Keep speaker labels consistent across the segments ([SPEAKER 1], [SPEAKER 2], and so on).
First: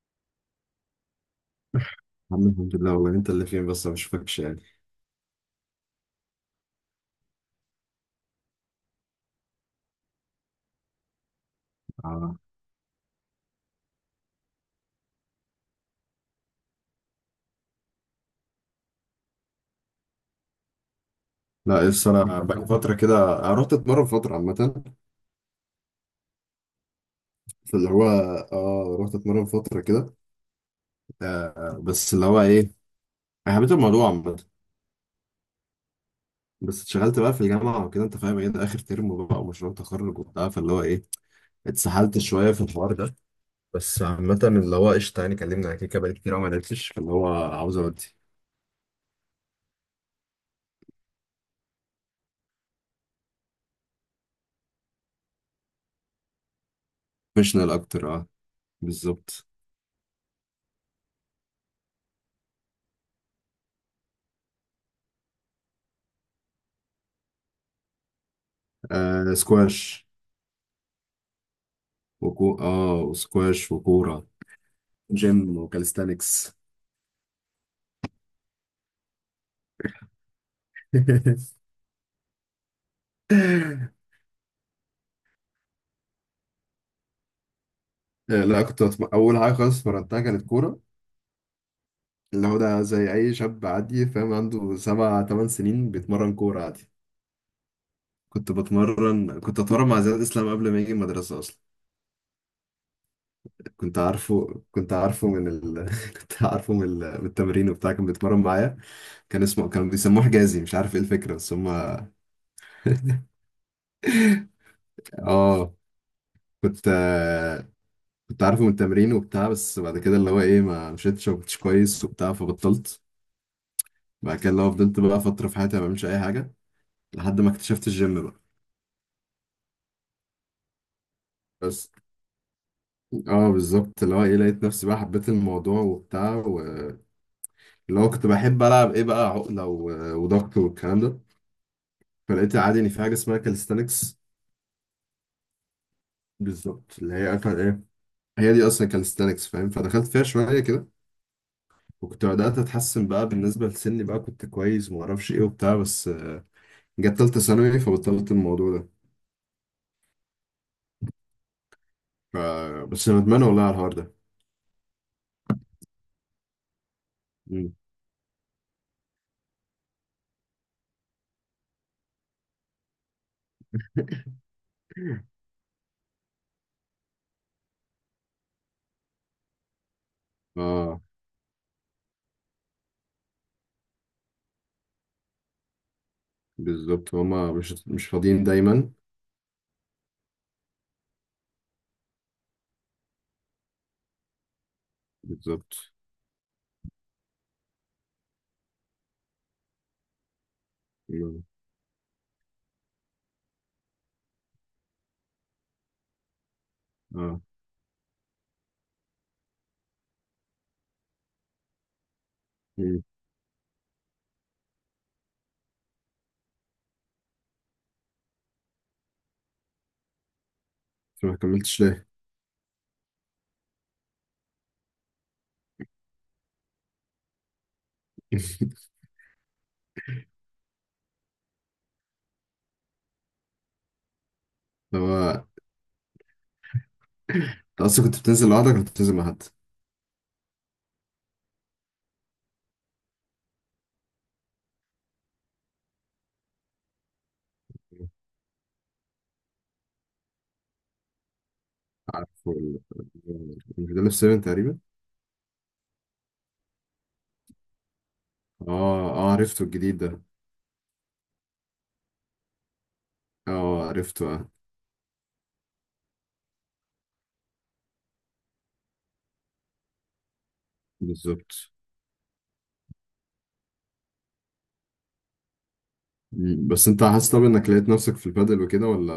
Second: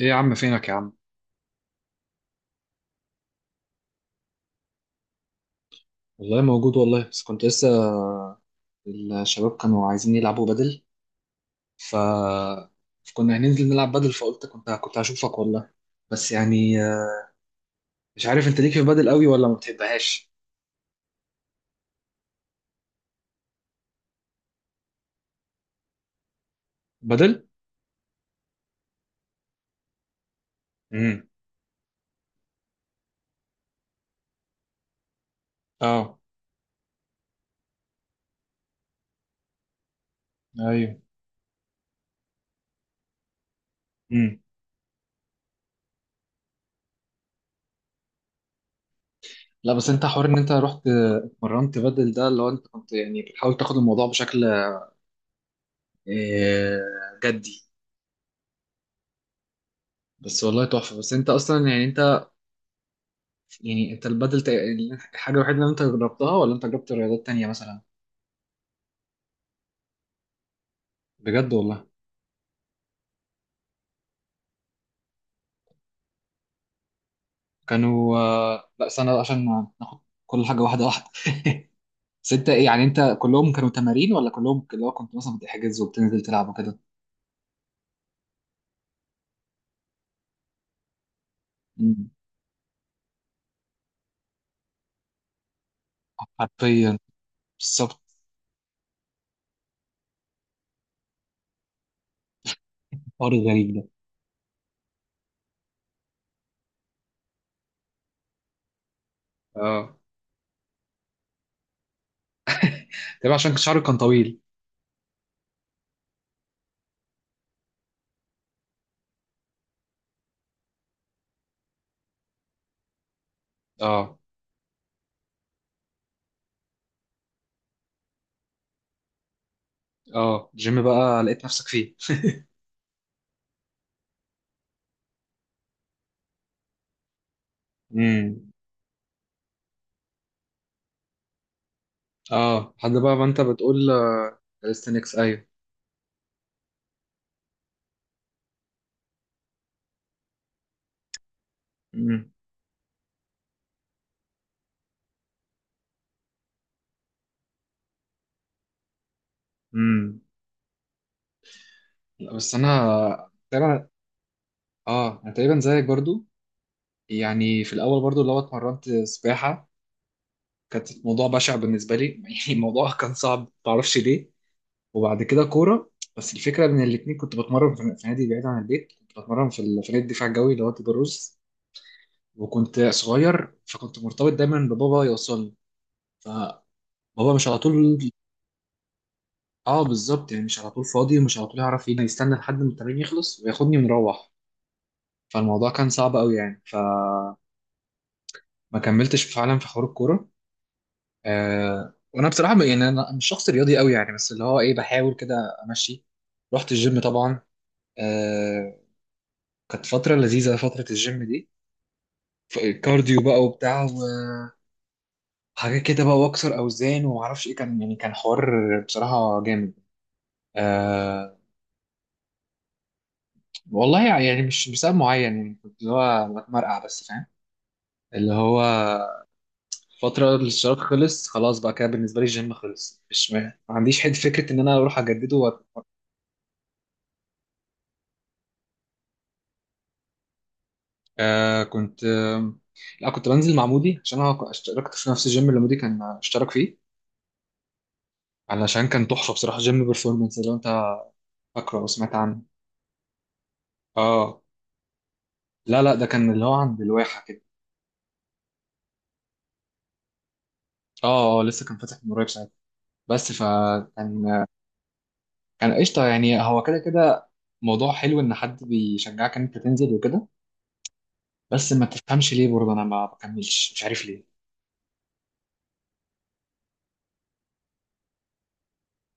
[SPEAKER 1] ايه يا عم فينك يا عم.
[SPEAKER 2] عم، الحمد لله. والله انت اللي فين؟ بس ما بشوفكش يعني.
[SPEAKER 1] والله موجود والله بس كنت لسه الشباب كانوا عايزين يلعبوا بدل. ف
[SPEAKER 2] آه.
[SPEAKER 1] كنا هننزل نلعب بدل، فقلت كنت هشوفك والله، بس يعني مش عارف انت ليك في بدل قوي ولا ما بتحبهاش.
[SPEAKER 2] لا، بس انا بقى فتره كده، رحت اتمرن فتره عامه.
[SPEAKER 1] بدل.
[SPEAKER 2] فاللي هو اه رحت اتمرن فتره كده.
[SPEAKER 1] امم.
[SPEAKER 2] آه، بس اللي هو ايه، انا حبيت الموضوع عامه.
[SPEAKER 1] اه.
[SPEAKER 2] بس اتشغلت بقى في الجامعه وكده، انت فاهم ايه، ده اخر ترم بقى ومشروع تخرج وبتاع، فاللي هو
[SPEAKER 1] ايوه.
[SPEAKER 2] ايه اتسحلت شويه في الحوار ده. بس عامه
[SPEAKER 1] امم.
[SPEAKER 2] اللي هو قشطه، يعني كلمنا على كيكه، بقالي كتير أوي ما لعبتش، فاللي هو عاوز اودي
[SPEAKER 1] لا بس انت حوار ان انت رحت، اتمرنت بدل، ده اللي هو انت كنت يعني بتحاول تاخد الموضوع بشكل آه، جدي.
[SPEAKER 2] بروفيشنال اكتر. اه، بالظبط.
[SPEAKER 1] بس والله تحفة. بس انت اصلا يعني انت يعني انت البدل الحاجة الوحيدة اللي انت جربتها، ولا انت جربت رياضات تانية مثلا؟
[SPEAKER 2] آه، سكواش،
[SPEAKER 1] بجد والله.
[SPEAKER 2] وكو اه وسكواش وكوره، جيم وكاليستانكس.
[SPEAKER 1] كانوا لا سنة، عشان ناخد كل حاجة واحدة واحدة بس انت ايه يعني، انت كلهم كانوا تمارين، ولا كلهم اللي هو كنت مثلا بتحجز وبتنزل تلعب وكده؟
[SPEAKER 2] لا، اول حاجه خالص اتمرنتها كانت كوره.
[SPEAKER 1] مم.
[SPEAKER 2] اللي هو ده زي اي شاب عادي فاهم، عنده 7 8 سنين بيتمرن كوره عادي.
[SPEAKER 1] حرفيا. بالظبط.
[SPEAKER 2] كنت اتمرن مع زياد اسلام قبل ما يجي المدرسه اصلا.
[SPEAKER 1] الحوار الغريب ده.
[SPEAKER 2] كنت عارفه كنت عارفه من التمرين وبتاع، كان بيتمرن معايا. كانوا
[SPEAKER 1] اه
[SPEAKER 2] بيسموه حجازي، مش عارف ايه الفكره بس هم.
[SPEAKER 1] تمام، عشان شعرك كان طويل.
[SPEAKER 2] اه، كنت كنت عارفه من التمرين وبتاع، بس بعد كده اللي هو ايه ما مشيتش، ما كنتش كويس وبتاع، فبطلت.
[SPEAKER 1] اه.
[SPEAKER 2] بعد كده لو فضلت بقى فترة في حياتي ما بعملش أي حاجة لحد ما اكتشفت الجيم بقى.
[SPEAKER 1] اه الجيم بقى لقيت نفسك
[SPEAKER 2] بس
[SPEAKER 1] فيه.
[SPEAKER 2] اه بالظبط، اللي هو ايه، لقيت نفسي بقى، حبيت الموضوع وبتاع، اللي هو كنت
[SPEAKER 1] امم.
[SPEAKER 2] بحب ألعب ايه بقى عقلة وضغط والكلام ده. فلقيت
[SPEAKER 1] اه
[SPEAKER 2] عادي إن
[SPEAKER 1] لحد
[SPEAKER 2] في حاجة
[SPEAKER 1] بقى ما
[SPEAKER 2] اسمها
[SPEAKER 1] انت بتقول
[SPEAKER 2] كاليستانكس.
[SPEAKER 1] كاليستنكس، ايوه.
[SPEAKER 2] بالظبط، اللي هي أكل ايه، هي دي أصلا كاليستانكس فاهم، فدخلت فيها شوية كده. وكنت
[SPEAKER 1] امم.
[SPEAKER 2] بدأت أتحسن بقى بالنسبة لسني، بقى كنت كويس ومعرفش ايه وبتاع، بس جت تالتة ثانوي فبطلت الموضوع ده.
[SPEAKER 1] امم. لا
[SPEAKER 2] ف-
[SPEAKER 1] بس
[SPEAKER 2] بس
[SPEAKER 1] انا
[SPEAKER 2] ندمان والله على
[SPEAKER 1] تقريبا.
[SPEAKER 2] الحوار ده.
[SPEAKER 1] اه انا تقريبا زيك برضو، يعني
[SPEAKER 2] مم.
[SPEAKER 1] في الاول برضو اللي هو اتمرنت سباحة. كانت الموضوع بشع بالنسبه لي يعني الموضوع كان صعب، ما اعرفش ليه. وبعد كده كوره. بس الفكره ان الاثنين كنت بتمرن في نادي بعيد عن البيت، كنت بتمرن في في نادي الدفاع الجوي اللي هو
[SPEAKER 2] اه
[SPEAKER 1] تبروز. وكنت صغير فكنت مرتبط دايما ببابا يوصلني، فبابا
[SPEAKER 2] بالظبط،
[SPEAKER 1] مش
[SPEAKER 2] هما
[SPEAKER 1] على
[SPEAKER 2] مش
[SPEAKER 1] طول.
[SPEAKER 2] مش فاضيين دايما.
[SPEAKER 1] اه بالظبط، يعني مش على طول فاضي ومش على طول يعرف ينا يستنى لحد ما التمرين يخلص وياخدني ونروح. فالموضوع
[SPEAKER 2] بالظبط.
[SPEAKER 1] كان صعب قوي، يعني كملتش فعلا في حوار الكوره.
[SPEAKER 2] مم.
[SPEAKER 1] آه وانا بصراحه يعني انا مش شخص رياضي قوي يعني، بس اللي هو ايه بحاول كده امشي. رحت الجيم طبعا،
[SPEAKER 2] اه.
[SPEAKER 1] آه، كانت فتره لذيذه فتره الجيم دي.
[SPEAKER 2] مم.
[SPEAKER 1] كارديو بقى وبتاع وحاجات كده بقى، واكسر اوزان وما اعرفش ايه، كان يعني كان حوار بصراحه جامد.
[SPEAKER 2] انت ما
[SPEAKER 1] آه.
[SPEAKER 2] كملتش ليه؟
[SPEAKER 1] والله يعني مش بسبب معين، يعني كنت اللي هو بتمرقع بس فاهم اللي هو. فترة الاشتراك خلاص بقى، كده بالنسبة لي الجيم خلص، مش ما ما عنديش حد فكرة إن أنا أروح
[SPEAKER 2] هو،
[SPEAKER 1] أجدده.
[SPEAKER 2] انت اصلا كنت بتنزل لوحدك ولا كنت بتنزل مع حد؟
[SPEAKER 1] آه كنت آه لا كنت بنزل مع مودي، عشان انا اشتركت في نفس الجيم اللي مودي كان اشترك فيه. علشان كان تحفه بصراحه جيم بيرفورمانس، لو انت فاكره او سمعت عنه.
[SPEAKER 2] عارفه مش ده اللي في 7
[SPEAKER 1] اه.
[SPEAKER 2] تقريبا؟
[SPEAKER 1] لا ده كان اللي هو عند الواحه كده.
[SPEAKER 2] اه، اه، عرفته الجديد ده.
[SPEAKER 1] اه اه لسه كان فاتح من قريب ساعتها. بس
[SPEAKER 2] اه، عرفته
[SPEAKER 1] فكان،
[SPEAKER 2] اه.
[SPEAKER 1] كان قشطه يعني. هو كده كده موضوع حلو ان حد بيشجعك ان انت تنزل وكده.
[SPEAKER 2] بالظبط.
[SPEAKER 1] بس ما تفهمش ليه برضه انا ما بكملش، مش عارف ليه.
[SPEAKER 2] مم. بس انت حاسس طب، انك لقيت نفسك في البادل وكده، ولا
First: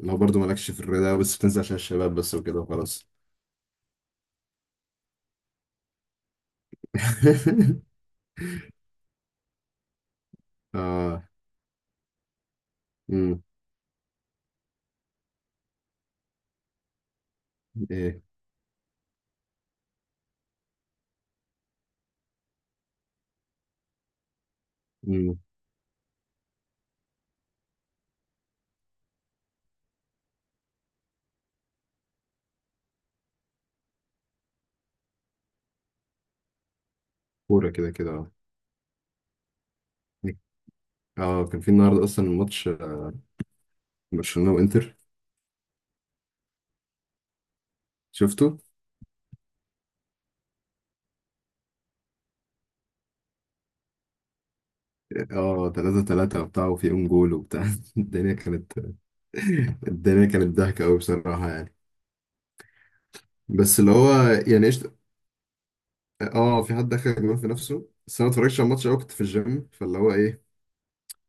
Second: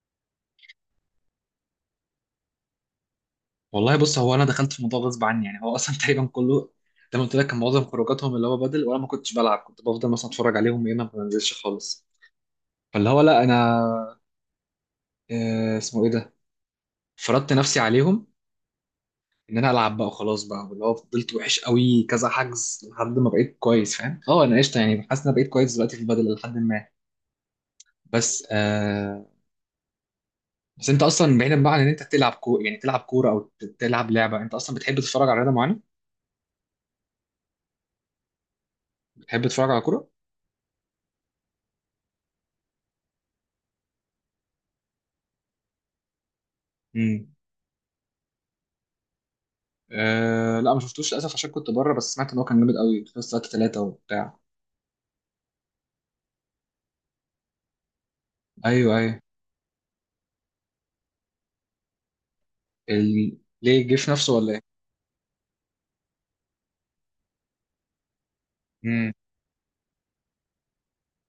[SPEAKER 2] اللي هو برضه مالكش في الرياضة بس بتنزل عشان الشباب بس وكده وخلاص؟
[SPEAKER 1] والله بص، هو انا دخلت في الموضوع غصب عني يعني، هو اصلا تقريبا كله زي ما قلت لك، كان معظم خروجاتهم اللي هو بدل، وانا ما كنتش بلعب، كنت بفضل مثلا اتفرج عليهم ايه، ما
[SPEAKER 2] اه.
[SPEAKER 1] بنزلش خالص. فاللي هو
[SPEAKER 2] مم.
[SPEAKER 1] لا انا، آه اسمه ايه ده، فرضت نفسي
[SPEAKER 2] ايه.
[SPEAKER 1] عليهم ان انا العب بقى وخلاص بقى، واللي هو فضلت وحش قوي كذا حجز لحد ما بقيت كويس فاهم. اه انا قشطه يعني، حاسس ان انا
[SPEAKER 2] مم.
[SPEAKER 1] بقيت كويس دلوقتي في البدل لحد ما، بس آه. بس انت اصلا بعيدا بقى عن ان انت تلعب كوره، يعني تلعب كوره او تلعب لعبه، انت اصلا بتحب تتفرج على رياضه معينه؟
[SPEAKER 2] كورة كده كده اه.
[SPEAKER 1] بتحب تتفرج على
[SPEAKER 2] اه، كان في النهارده اصلا الماتش، برشلونه وانتر،
[SPEAKER 1] كوره.
[SPEAKER 2] شفته.
[SPEAKER 1] أه لا ما شفتوش للاسف عشان كنت بره، بس سمعت ان هو كان جامد قوي في ساعات ثلاثة وبتاع.
[SPEAKER 2] اه، 3-3 وبتاع، وفي اون جول وبتاع. الدنيا كانت
[SPEAKER 1] ايوه ايوه.
[SPEAKER 2] الدنيا كانت ضحكه قوي بصراحه يعني. بس
[SPEAKER 1] ليه
[SPEAKER 2] اللي
[SPEAKER 1] الجيش
[SPEAKER 2] هو،
[SPEAKER 1] نفسه ولا ايه؟
[SPEAKER 2] يعني ايش، اه في حد دخل جول في نفسه. بس انا ما اتفرجتش على الماتش قوي، كنت
[SPEAKER 1] امم.
[SPEAKER 2] في الجيم، فاللي هو ايه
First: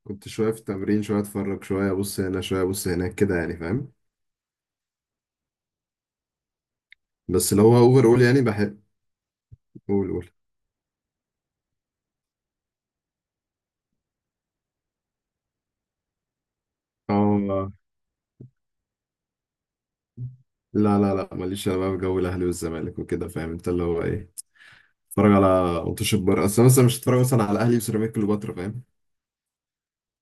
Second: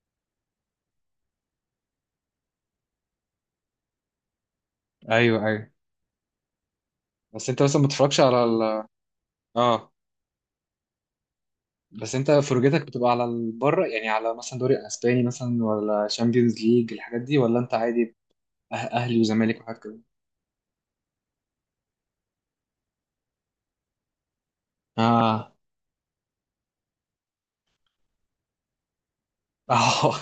[SPEAKER 2] كنت شويه في التمرين، شويه اتفرج، شويه ابص هنا، شويه ابص هناك كده يعني، فاهم.
[SPEAKER 1] ايوه ايوه. بس
[SPEAKER 2] بس
[SPEAKER 1] انت
[SPEAKER 2] اللي هو
[SPEAKER 1] مثلا ما
[SPEAKER 2] اوفر
[SPEAKER 1] بتتفرجش
[SPEAKER 2] اول يعني
[SPEAKER 1] على
[SPEAKER 2] بحب.
[SPEAKER 1] اه،
[SPEAKER 2] قول، قول.
[SPEAKER 1] بس انت فرجتك بتبقى على بره، يعني على مثلا دوري اسباني مثلا، ولا شامبيونز ليج الحاجات دي، ولا
[SPEAKER 2] اه،
[SPEAKER 1] انت عادي اهلي وزمالك وحاجات كده؟
[SPEAKER 2] لا لا لا، ماليش انا بقى في جو الاهلي والزمالك وكده، فاهم انت اللي هو ايه اتفرج على
[SPEAKER 1] اه.
[SPEAKER 2] ماتش بره. اصل انا مثلا مش هتفرج مثلا على اهلي وسيراميكا كليوباترا فاهم.
[SPEAKER 1] اه.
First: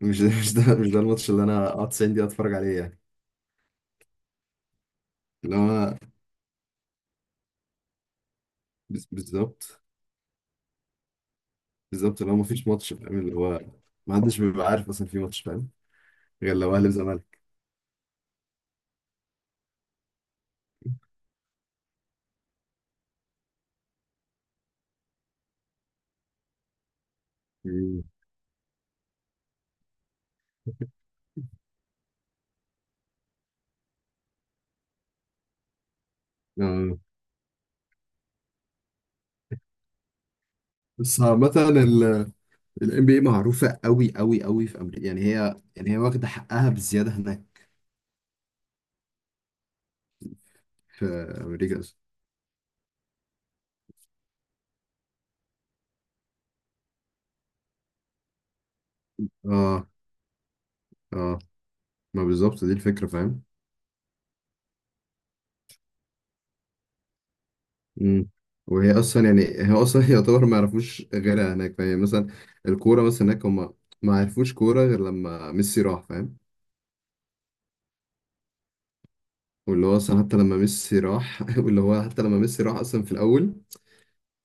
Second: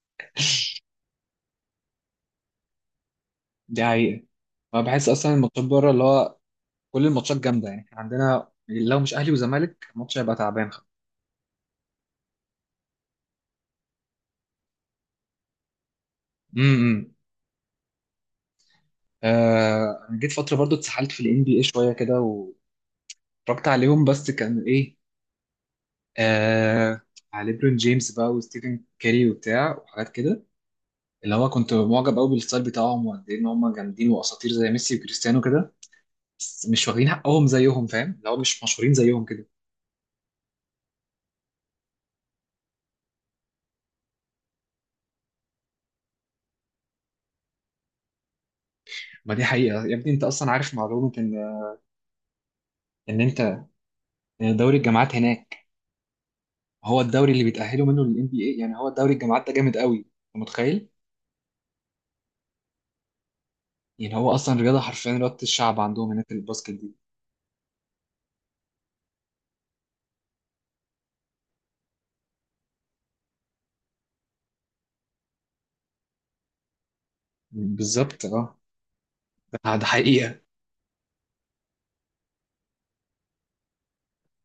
[SPEAKER 2] مش ده الماتش اللي انا اقعد 90 دقيقه اتفرج عليه يعني.
[SPEAKER 1] دي حقيقة. انا بحس اصلا
[SPEAKER 2] اللي
[SPEAKER 1] الماتشات بره
[SPEAKER 2] هو
[SPEAKER 1] اللي هو كل الماتشات جامدة، يعني إحنا عندنا لو مش اهلي
[SPEAKER 2] بالظبط،
[SPEAKER 1] وزمالك الماتش هيبقى تعبان.
[SPEAKER 2] بالظبط. اللي هو مفيش ماتش فاهم، اللي هو ما حدش بيبقى عارف اصلا في ماتش فاهم، غير لو اهلي
[SPEAKER 1] امم.
[SPEAKER 2] وزمالك.
[SPEAKER 1] آه أنا جيت فترة برضو اتسحلت في ال NBA شوية كده واتفرجت عليهم، بس كان إيه، آه، على ليبرون
[SPEAKER 2] مم.
[SPEAKER 1] جيمس بقى وستيفن كاري وبتاع وحاجات كده. اللي هو كنت معجب قوي بالستايل بتاعهم وقد إيه إن هم جامدين وأساطير زي ميسي وكريستيانو كده، بس مش
[SPEAKER 2] آه.
[SPEAKER 1] واخدين حقهم زيهم فاهم، اللي هو مش مشهورين زيهم كده.
[SPEAKER 2] بس عامة ال NBA معروفة قوي قوي قوي في أمريكا، يعني هي واخدة حقها بزيادة هناك
[SPEAKER 1] ما دي حقيقة يا ابني. أنت أصلا عارف
[SPEAKER 2] في
[SPEAKER 1] معلومة إن،
[SPEAKER 2] أمريكا أصلا.
[SPEAKER 1] إن أنت إن دوري الجامعات هناك هو الدوري اللي بيتأهلوا منه لل NBA؟ يعني هو دوري الجامعات ده جامد
[SPEAKER 2] اه،
[SPEAKER 1] قوي، أنت متخيل؟
[SPEAKER 2] اه، ما بالظبط دي الفكرة فاهم.
[SPEAKER 1] يعني هو أصلا رياضة، حرفيا رياضة الشعب عندهم هناك الباسكت.
[SPEAKER 2] مم. وهي اصلا يعني هي اصلا يعتبر ما يعرفوش غيرها هناك فاهم مثلا. الكوره مثلا هناك، هم ما عرفوش كوره غير لما ميسي راح، فاهم.
[SPEAKER 1] بالظبط اه. ده
[SPEAKER 2] واللي هو اصلا حتى
[SPEAKER 1] حقيقة.
[SPEAKER 2] لما ميسي راح واللي هو حتى لما ميسي راح اصلا في الاول،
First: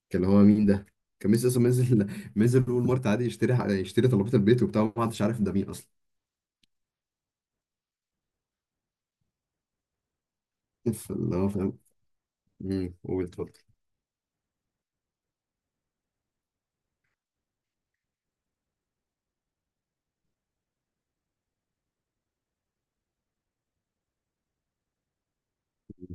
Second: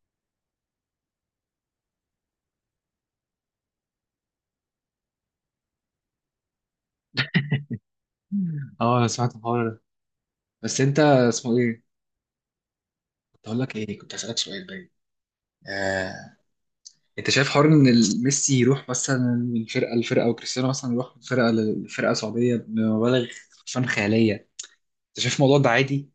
[SPEAKER 2] كان اللي هو مين ده. كان ميسي اصلا منزل، منزل اول مره عادي يشتري، يشتري طلبات البيت وبتاع، ما حدش عارف ده مين اصلا.
[SPEAKER 1] اه انا سمعت الحوار ده. بس انت
[SPEAKER 2] فاللي هو
[SPEAKER 1] اسمه
[SPEAKER 2] فاهم.
[SPEAKER 1] ايه،
[SPEAKER 2] قول
[SPEAKER 1] كنت
[SPEAKER 2] اتفضل.
[SPEAKER 1] هقول لك ايه، كنت هسألك سؤال باين، آه. انت شايف حوار ان ميسي يروح مثلا من فرقة لفرقة، وكريستيانو مثلا يروح من فرقة لفرقة سعودية بمبالغ فن خيالية، انت شايف الموضوع ده عادي؟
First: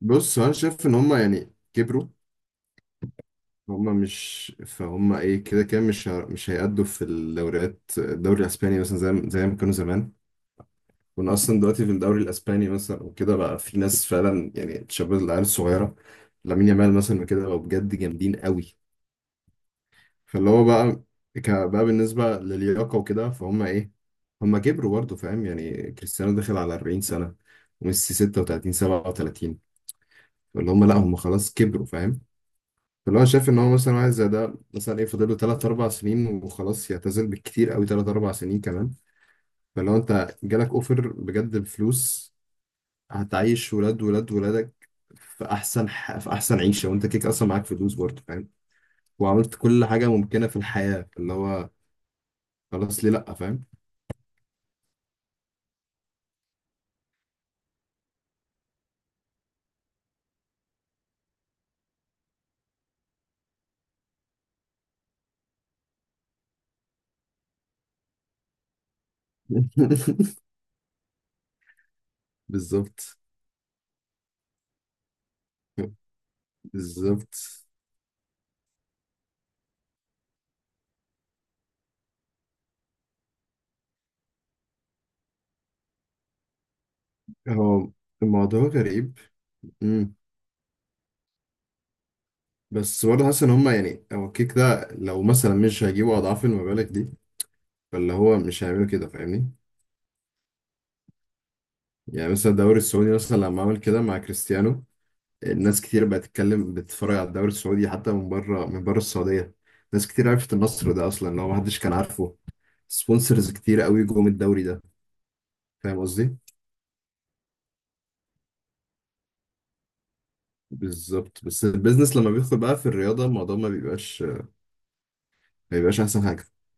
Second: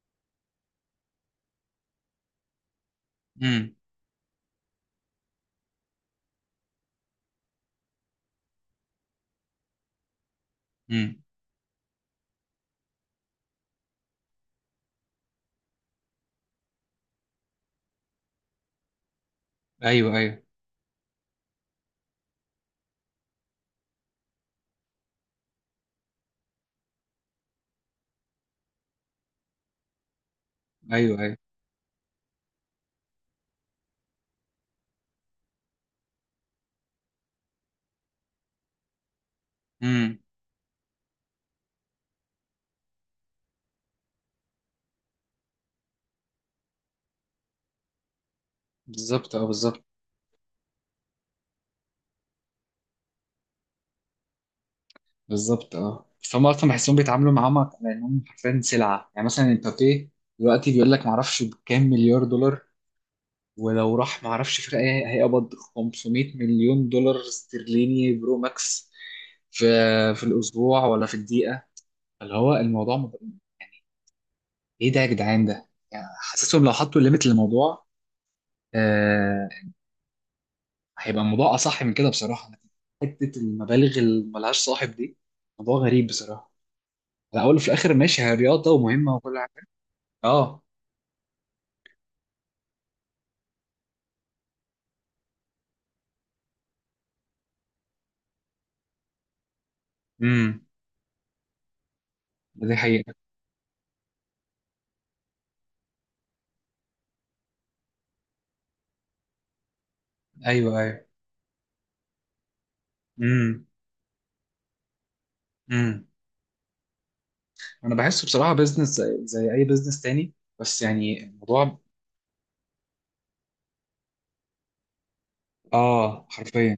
[SPEAKER 2] بص، هو انا شايف ان هم يعني كبروا،
[SPEAKER 1] امم.
[SPEAKER 2] هما مش فهم ايه كده كده، مش هيأدوا في الدوري الاسباني مثلا زي ما كانوا زمان.
[SPEAKER 1] امم.
[SPEAKER 2] كنا اصلا دلوقتي في الدوري الاسباني مثلا وكده، بقى في ناس فعلا يعني تشبه العيال الصغيره. لامين يامال مثلا وكده، بقوا بجد جامدين قوي.
[SPEAKER 1] ايوه ايوه.
[SPEAKER 2] فاللي هو بقى بقى بالنسبه للياقه وكده فهم ايه، هم كبروا برضه فاهم، يعني كريستيانو داخل على 40 سنه، وميسي 36، 37. اللي هم، لا هم
[SPEAKER 1] ايوه ايوه.
[SPEAKER 2] خلاص كبروا. فاللي هو شايف ان هو مثلا واحد زي ده مثلا ايه، فاضل له 3-4 سنين وخلاص يعتزل، بالكتير قوي 3-4 سنين كمان. فلو
[SPEAKER 1] امم.
[SPEAKER 2] انت جالك اوفر بجد بفلوس، هتعيش ولاد ولاد ولادك في احسن عيشه، وانت كيك اصلا معاك فلوس برضه فاهم،
[SPEAKER 1] بالظبط اه.
[SPEAKER 2] وعملت
[SPEAKER 1] بالظبط.
[SPEAKER 2] كل حاجه ممكنه في الحياه، اللي هو خلاص، ليه لا، فاهم.
[SPEAKER 1] بالظبط اه. فهم اصلا بحسهم بيتعاملوا معاهم على انهم حرفيا سلعة، يعني مثلا امبابي دلوقتي بيقول لك معرفش بكام مليار دولار، ولو راح ما اعرفش فرقه إيه هيقبض 500 مليون دولار استرليني برو ماكس في في الاسبوع ولا في الدقيقه، اللي هو الموضوع
[SPEAKER 2] بالظبط،
[SPEAKER 1] ايه ده يا جدعان؟ ده يعني حاسسهم لو حطوا ليميت
[SPEAKER 2] بالظبط،
[SPEAKER 1] للموضوع آه... هيبقى الموضوع اصح من كده بصراحه. حته المبالغ اللي ملهاش صاحب دي موضوع غريب بصراحه، على الاول وفي
[SPEAKER 2] هو
[SPEAKER 1] الاخر ماشي، هي
[SPEAKER 2] الموضوع
[SPEAKER 1] رياضه ومهمه
[SPEAKER 2] غريب.
[SPEAKER 1] وكل حاجه.
[SPEAKER 2] امم.
[SPEAKER 1] اه.
[SPEAKER 2] بس برضه حاسس ان هما يعني هو الكيك ده، لو مثلا مش هيجيبوا اضعاف المبالغ دي، فاللي هو مش هيعملوا كده، فاهمني.
[SPEAKER 1] امم.
[SPEAKER 2] يعني مثلا
[SPEAKER 1] دي
[SPEAKER 2] الدوري السعودي
[SPEAKER 1] حقيقه.
[SPEAKER 2] مثلا لما عمل كده مع كريستيانو، الناس كتير بقت تتكلم، بتتفرج على الدوري السعودي، حتى من بره، من بره السعودية. ناس كتير عرفت
[SPEAKER 1] ايوه
[SPEAKER 2] النصر
[SPEAKER 1] ايوه.
[SPEAKER 2] ده اصلا، اللي هو محدش كان عارفه. سبونسرز
[SPEAKER 1] امم.
[SPEAKER 2] كتير قوي جم الدوري ده. فاهم
[SPEAKER 1] امم.
[SPEAKER 2] قصدي.
[SPEAKER 1] انا بحسه بصراحه بيزنس زي اي بيزنس تاني، بس يعني
[SPEAKER 2] بالظبط، بس
[SPEAKER 1] الموضوع.
[SPEAKER 2] البيزنس لما بيدخل بقى في الرياضة، الموضوع ما بيبقاش احسن
[SPEAKER 1] اه
[SPEAKER 2] حاجة.
[SPEAKER 1] حرفيا.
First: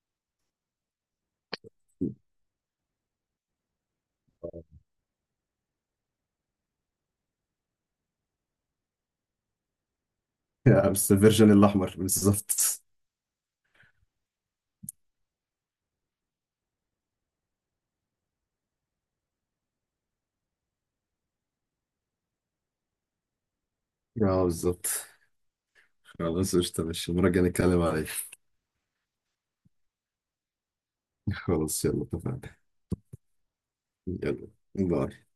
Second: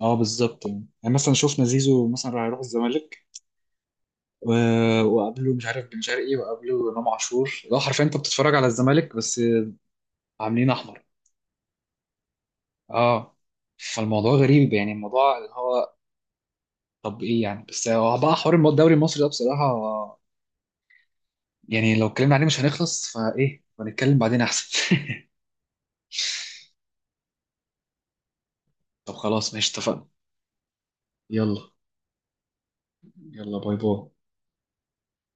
[SPEAKER 1] اه بالظبط، يعني مثلا شفنا زيزو مثلا راح يروح الزمالك، و... وقبله مش عارف بن شرقي، وقبله امام عاشور، لو حرفيا انت بتتفرج على الزمالك بس عاملين احمر.
[SPEAKER 2] بس الفيرجن الاحمر بالظبط.
[SPEAKER 1] اه. فالموضوع غريب يعني، الموضوع اللي هو، طب ايه يعني، بس هو بقى حوار الدوري المصري ده بصراحه يعني لو اتكلمنا عليه مش هنخلص، فايه هنتكلم بعدين
[SPEAKER 2] اه بالظبط.
[SPEAKER 1] احسن.
[SPEAKER 2] خلاص قشطة ماشي، المرة الجاية نتكلم عليه.
[SPEAKER 1] طب خلاص ماشي اتفقنا. يلا.
[SPEAKER 2] خلاص يلا اتفقنا.
[SPEAKER 1] يلا باي باي.
[SPEAKER 2] يلا، باي.